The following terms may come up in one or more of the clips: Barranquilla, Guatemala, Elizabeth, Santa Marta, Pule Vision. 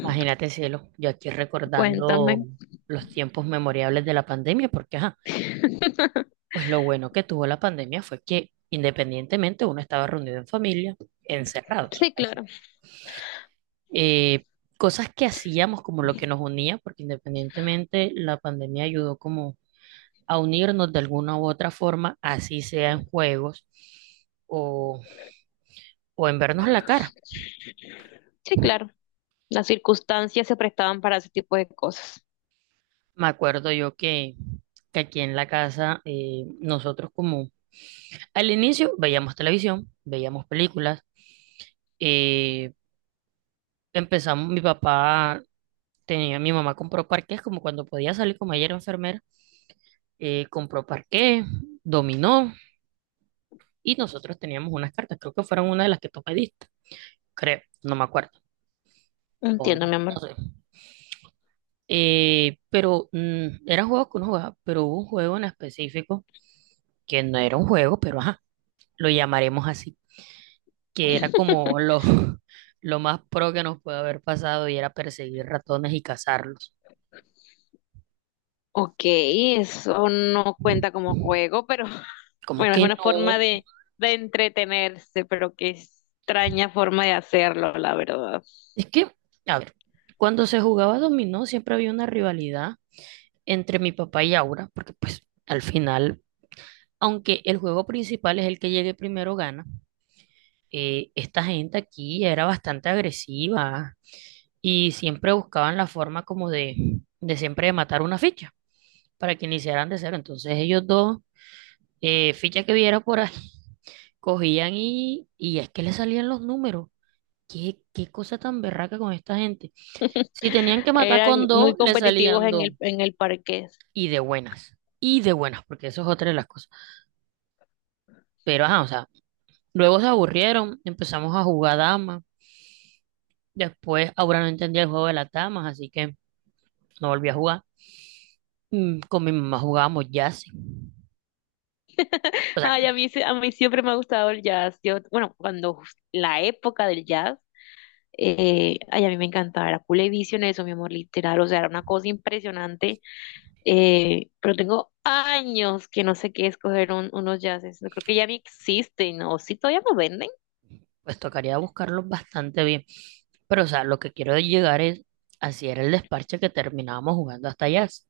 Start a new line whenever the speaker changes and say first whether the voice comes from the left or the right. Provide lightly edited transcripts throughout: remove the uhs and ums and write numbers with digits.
right: Imagínate, cielo, yo aquí recordando
left: Cuéntame.
right: los tiempos memorables de la pandemia, porque ajá, pues lo bueno que tuvo la pandemia fue que independientemente uno estaba reunido en familia, encerrados.
left: Sí,
right: Así.
left: claro.
right: Eh, Cosas que hacíamos como lo que nos unía, porque independientemente la pandemia ayudó como a unirnos de alguna u otra forma, así sea en juegos o, o en vernos la cara.
left: Sí, claro. Las circunstancias se prestaban para ese tipo de cosas.
right: Me acuerdo yo Que aquí en la casa nosotros como al inicio veíamos televisión, veíamos películas, eh, Empezamos, mi papá mi mamá compró parqués, como cuando podía salir, como ella era enfermera. Compró parqués, dominó, y nosotros teníamos unas cartas, creo que fueron una de las que tú pediste, creo, no me acuerdo, o no,
left: Entiendo, mi
right: no
left: amor.
right: sé. Pero eran juegos que uno jugaba, pero hubo un juego en específico que no era un juego, pero ajá, lo llamaremos así, que era como lo, lo más pro que nos puede haber pasado, y era perseguir ratones y cazarlos.
left: Ok, eso no cuenta como juego, pero
right: Como
left: bueno, es
right: que
left: una forma
right: no,
left: de entretenerse, pero qué extraña forma de hacerlo, la verdad.
right: es que, a ver, cuando se jugaba dominó siempre había una rivalidad entre mi papá y Aura, porque pues al final, aunque el juego principal es el que llegue primero gana, esta gente aquí era bastante agresiva y siempre buscaban la forma como de siempre de matar una ficha para que iniciaran de cero. Entonces ellos dos, ficha que viera por ahí, y es que le salían los números. ¿Qué, qué cosa tan berraca con esta gente? Si tenían que matar
left: Eran
right: con dos,
left: muy
right: le
left: competitivos
right: salían
left: en
right: dos.
left: el parqués.
right: Y de buenas. Y de buenas, porque eso es otra de las cosas. Pero, ajá, o sea, luego se aburrieron, empezamos a jugar damas. Después, ahora no entendía el juego de las damas, así que no volví a jugar. Con mi mamá jugábamos jazz. O sea,
left: Ay, a mí, a mí siempre me ha gustado el jazz. Yo, bueno, cuando la época del jazz. Ay, a mí me encantaba, era Pule Vision eso, mi amor, literal, o sea, era una cosa impresionante, pero tengo años que no sé qué escoger unos jazzes, no creo que ya ni existen, o si todavía no venden,
right: pues tocaría buscarlos bastante bien. Pero, o sea, lo que quiero llegar es, así era el desparche que terminábamos jugando hasta jazz.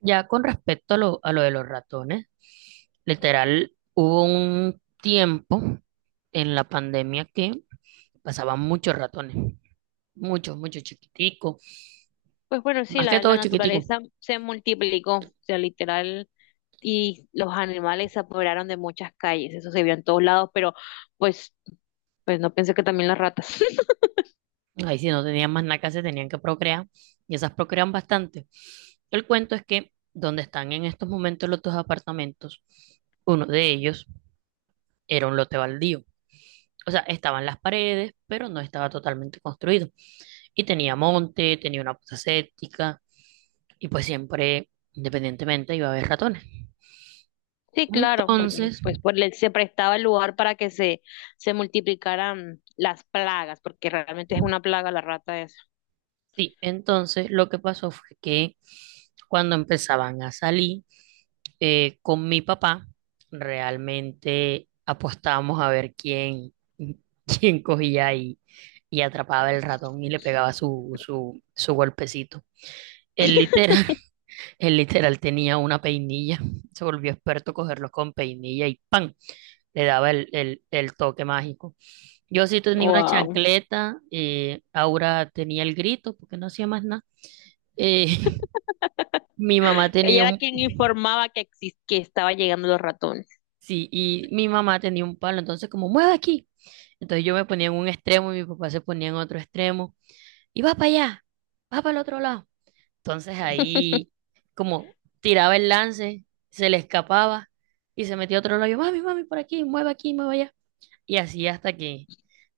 right: Ya con respecto a a lo de los ratones, literal, hubo un tiempo en la pandemia que pasaban muchos ratones, muchos, muchos chiquiticos,
left: pues bueno, sí,
right: más que
left: la,
right: todo
left: la
right: chiquiticos.
left: naturaleza se multiplicó, o sea, literal, y los animales se apoderaron de muchas calles, eso se vio en todos lados, pero pues, pues no pensé que también las ratas.
right: Ahí sí no tenían más nada que hacer, tenían que procrear, y esas procrean bastante. El cuento es que donde están en estos momentos los dos apartamentos, uno de ellos era un lote baldío. O sea, estaban las paredes, pero no estaba totalmente construido. Y tenía monte, tenía una fosa séptica y pues siempre, independientemente, iba a haber ratones.
left: Sí, claro, porque
right: Entonces,
left: pues por se prestaba el lugar para que se multiplicaran las plagas, porque realmente es una plaga la rata esa.
right: sí, entonces lo que pasó fue que cuando empezaban a salir con mi papá, realmente apostábamos a ver quién, quién cogía y atrapaba el ratón y le pegaba su golpecito. Él literal, Él literal tenía una peinilla, se volvió experto cogerlos con peinilla y ¡pam! Le daba el el toque mágico. Yo sí tenía una
left: Wow.
right: chancleta, Aura tenía el grito porque no hacía más nada. Eh, mi mamá
left: Ella
right: tenía
left: era
right: un,
left: quien informaba que, que estaba llegando los ratones.
right: sí, y mi mamá tenía un palo, entonces como, mueve aquí. Entonces yo me ponía en un extremo y mi papá se ponía en otro extremo y va para allá, va para el otro lado. Entonces ahí, como tiraba el lance, se le escapaba y se metía a otro lado. Yo, mami, mami, por aquí, mueve allá. Y así hasta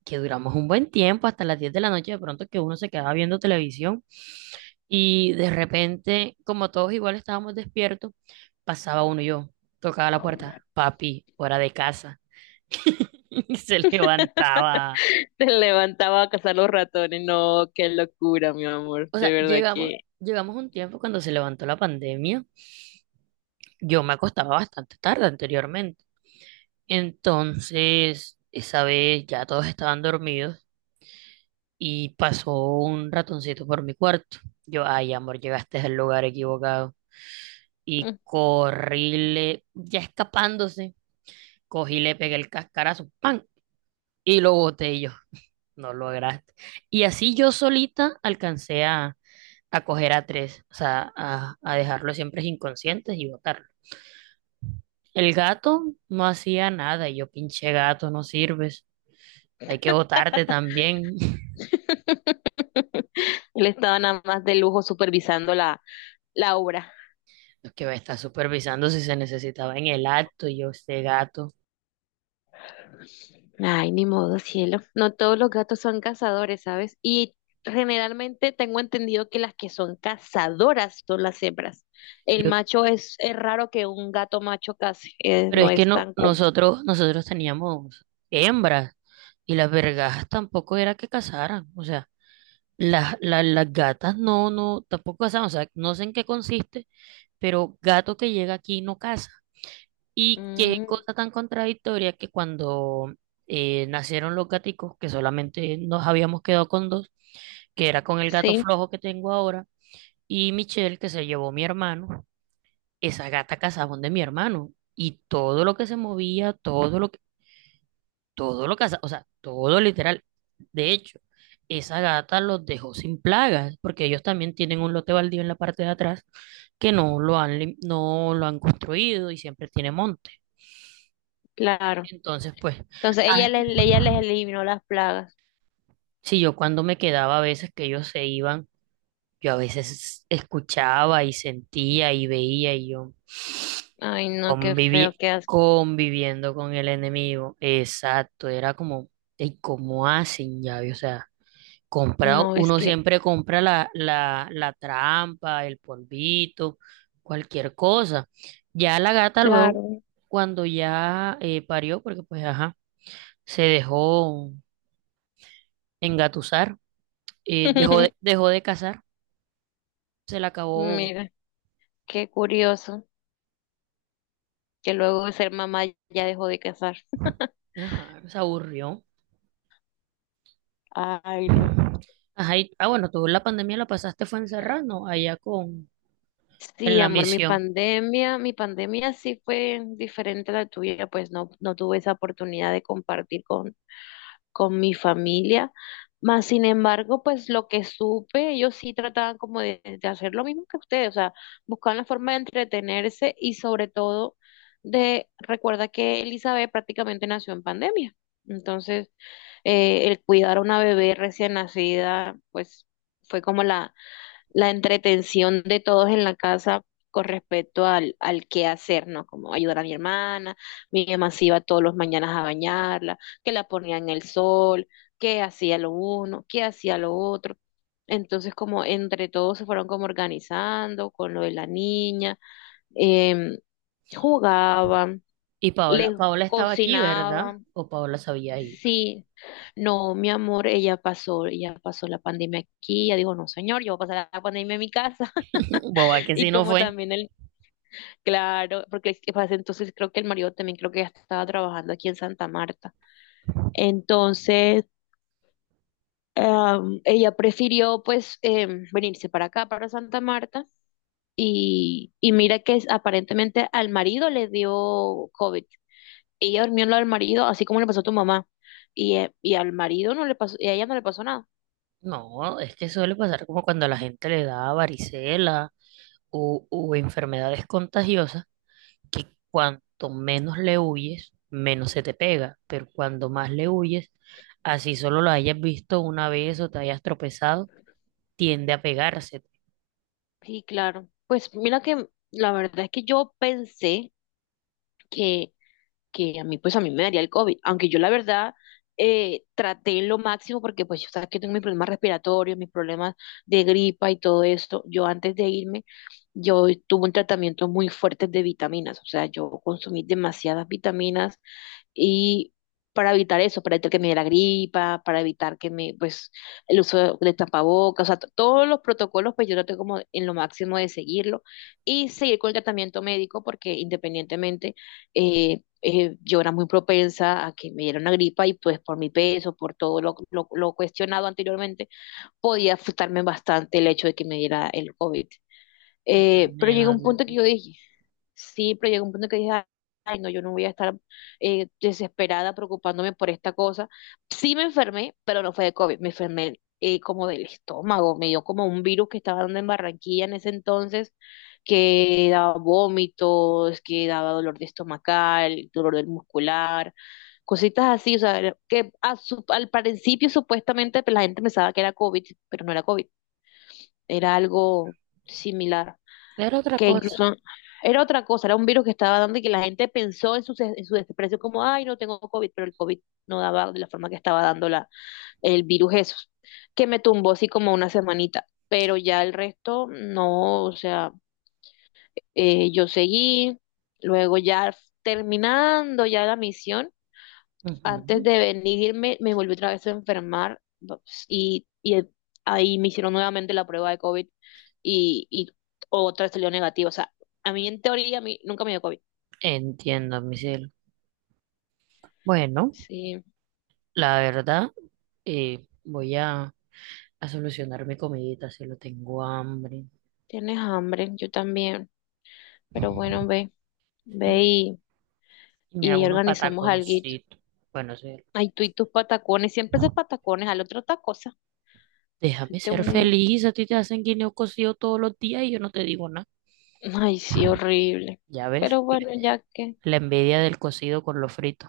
right: que duramos un buen tiempo, hasta las 10 de la noche, de pronto que uno se quedaba viendo televisión. Y de repente, como todos igual estábamos despiertos, pasaba uno y yo, tocaba la puerta, papi, hora de casa. Y se levantaba.
left: Se levantaba a cazar los ratones. No, qué locura, mi amor.
right: O
left: De
right: sea,
left: verdad que
right: llegamos un tiempo cuando se levantó la pandemia. Yo me acostaba bastante tarde anteriormente. Entonces, esa vez ya todos estaban dormidos y pasó un ratoncito por mi cuarto. Yo, ay, amor, llegaste al lugar equivocado. Y corríle, ya escapándose, cogí, le pegué el cascarazo, ¡pam! Y lo boté y yo. No lograste. Y así yo solita alcancé a coger a tres, o sea, a dejarlos siempre inconscientes y botarlos. El gato no hacía nada y yo, pinche gato, no sirves. Hay que botarte también.
left: él estaba nada más de lujo supervisando la obra.
right: Lo que va a estar supervisando si se necesitaba en el acto, y yo este gato.
left: Ay, ni modo, cielo. No todos los gatos son cazadores, ¿sabes? Y generalmente tengo entendido que las que son cazadoras son las hembras. El
right: Yo,
left: macho es raro que un gato macho case,
right: pero
left: no
right: es que
left: es
right: no,
left: tan común.
right: nosotros teníamos hembras, y las vergas tampoco era que cazaran. O sea, las gatas no, no, tampoco cazaban. O sea, no sé en qué consiste, pero gato que llega aquí no caza. Y qué
left: Mm,
right: cosa tan contradictoria que cuando nacieron los gaticos, que solamente nos habíamos quedado con dos, que era con el gato
left: sí,
right: flojo que tengo ahora, y Michelle, que se llevó mi hermano, esa gata cazaba donde mi hermano, y todo lo que se movía, todo lo cazaba, o sea, todo literal. De hecho, esa gata los dejó sin plagas porque ellos también tienen un lote baldío en la parte de atrás que no lo han no lo han construido y siempre tiene monte.
left: claro.
right: Entonces, pues,
left: Entonces
right: ah,
left: ella les eliminó las plagas.
right: si yo cuando me quedaba a veces que ellos se iban, yo a veces escuchaba y sentía y veía y yo,
left: Ay, no, qué feo,
right: Convivi-
left: qué asco.
right: conviviendo con el enemigo. Exacto, era como, ¿y cómo hacen llave? O sea, comprado,
left: No, es
right: uno
left: que,
right: siempre compra la trampa, el polvito, cualquier cosa. Ya la gata luego,
left: claro.
right: cuando ya parió, porque pues ajá, se dejó engatusar, dejó de cazar, se la acabó,
left: Mira, qué curioso que luego de ser mamá ya dejó de cazar.
right: ajá, se aburrió.
left: Ay, no.
right: Ajá, y- ah, bueno, tú la pandemia la pasaste fue encerrada, ¿no? Allá con, en
left: Sí,
right: la
left: amor,
right: misión.
left: mi pandemia sí fue diferente a la tuya, pues no, no tuve esa oportunidad de compartir con mi familia. Más sin embargo, pues lo que supe, ellos sí trataban como de hacer lo mismo que ustedes, o sea, buscaban la forma de entretenerse y sobre todo de, recuerda que Elizabeth prácticamente nació en pandemia. Entonces, el cuidar a una bebé recién nacida, pues fue como la entretención de todos en la casa con respecto al, al qué hacer, ¿no? Como ayudar a mi hermana, mi mamá se iba todos los mañanas a bañarla, que la ponía en el sol, que hacía lo uno, que hacía lo otro. Entonces, como entre todos se fueron como organizando con lo de la niña, em, jugaban,
right: Y Paola,
left: les
right: Paola estaba aquí, ¿verdad?
left: cocinaban,
right: O Paola se había ido.
left: sí. No, mi amor, ella pasó la pandemia aquí, ella dijo, no, señor, yo voy a pasar la pandemia en mi casa.
right: Boba, que
left: Y
right: si no
left: como
right: fue.
left: también el, claro, porque es que pasa, entonces creo que el marido también creo que ya estaba trabajando aquí en Santa Marta. Entonces, ella prefirió pues venirse para acá, para Santa Marta. Y mira que aparentemente al marido le dio COVID. Ella durmió en lo del marido, así como le pasó a tu mamá. Y al marido no le pasó, y a ella no le pasó nada.
right: No, es que suele pasar como cuando a la gente le da varicela o enfermedades contagiosas, que cuanto menos le huyes, menos se te pega. Pero cuando más le huyes, así solo lo hayas visto una vez o te hayas tropezado, tiende a pegarse.
left: Sí, claro. Pues mira que la verdad es que yo pensé que que a mí, pues a mí me daría el COVID, aunque yo la verdad traté lo máximo porque pues yo sabes que tengo mis problemas respiratorios, mis problemas de gripa y todo esto. Yo antes de irme, yo tuve un tratamiento muy fuerte de vitaminas, o sea, yo consumí demasiadas vitaminas y para evitar eso, para evitar que me dé la gripa, para evitar que me, pues, el uso de tapabocas, o sea, todos los protocolos, pues yo traté como en lo máximo de seguirlo y seguir con el tratamiento médico porque independientemente yo era muy propensa a que me diera una gripa y pues por mi peso, por todo lo cuestionado anteriormente, podía afectarme bastante el hecho de que me diera el COVID.
right: Ah,
left: Pero llegó
right: nena,
left: un punto que yo dije, sí, pero llegó un punto que dije, ay, no, yo no voy a estar desesperada preocupándome por esta cosa. Sí me enfermé, pero no fue de COVID, me enfermé como del estómago, me dio como un virus que estaba dando en Barranquilla en ese entonces, que daba vómitos, que daba dolor de estomacal, dolor del muscular, cositas así, o sea, que a al principio supuestamente pues, la gente pensaba que era COVID, pero no era COVID, era algo similar
right: era otra
left: que
right: cosa.
left: incluso era otra cosa, era un virus que estaba dando y que la gente pensó en su, en su desprecio como, ay, no tengo COVID, pero el COVID no daba de la forma que estaba dando la, el virus eso, que me tumbó así como una semanita, pero ya el resto no, o sea, yo seguí, luego ya terminando ya la misión, antes
right: Ujú.
left: de venirme, me volví otra vez a enfermar no, pues, y, ahí me hicieron nuevamente la prueba de COVID y otra vez salió negativa. O sea, a mí en teoría a mí nunca me dio COVID.
right: Entiendo, mi cielo. Bueno,
left: Sí,
right: la verdad. Voy a solucionar mi comidita, si lo tengo hambre,
left: tienes hambre, yo también. Pero bueno, ve, ve
right: ¿sí? Y
left: y
right: me
left: ahí
right: hago unos
left: organizamos alguito.
right: pataconcitos. Bueno, sí,
left: Ay, tú y tus patacones, siempre haces patacones, al otro otra cosa.
right: déjame
left: Este
right: ser
left: un...
right: feliz, a ti te hacen guineo cocido todos los días y yo no te digo nada.
left: Ay, sí, horrible.
right: Ya ves,
left: Pero bueno, ya que...
right: la envidia del cocido con lo frito.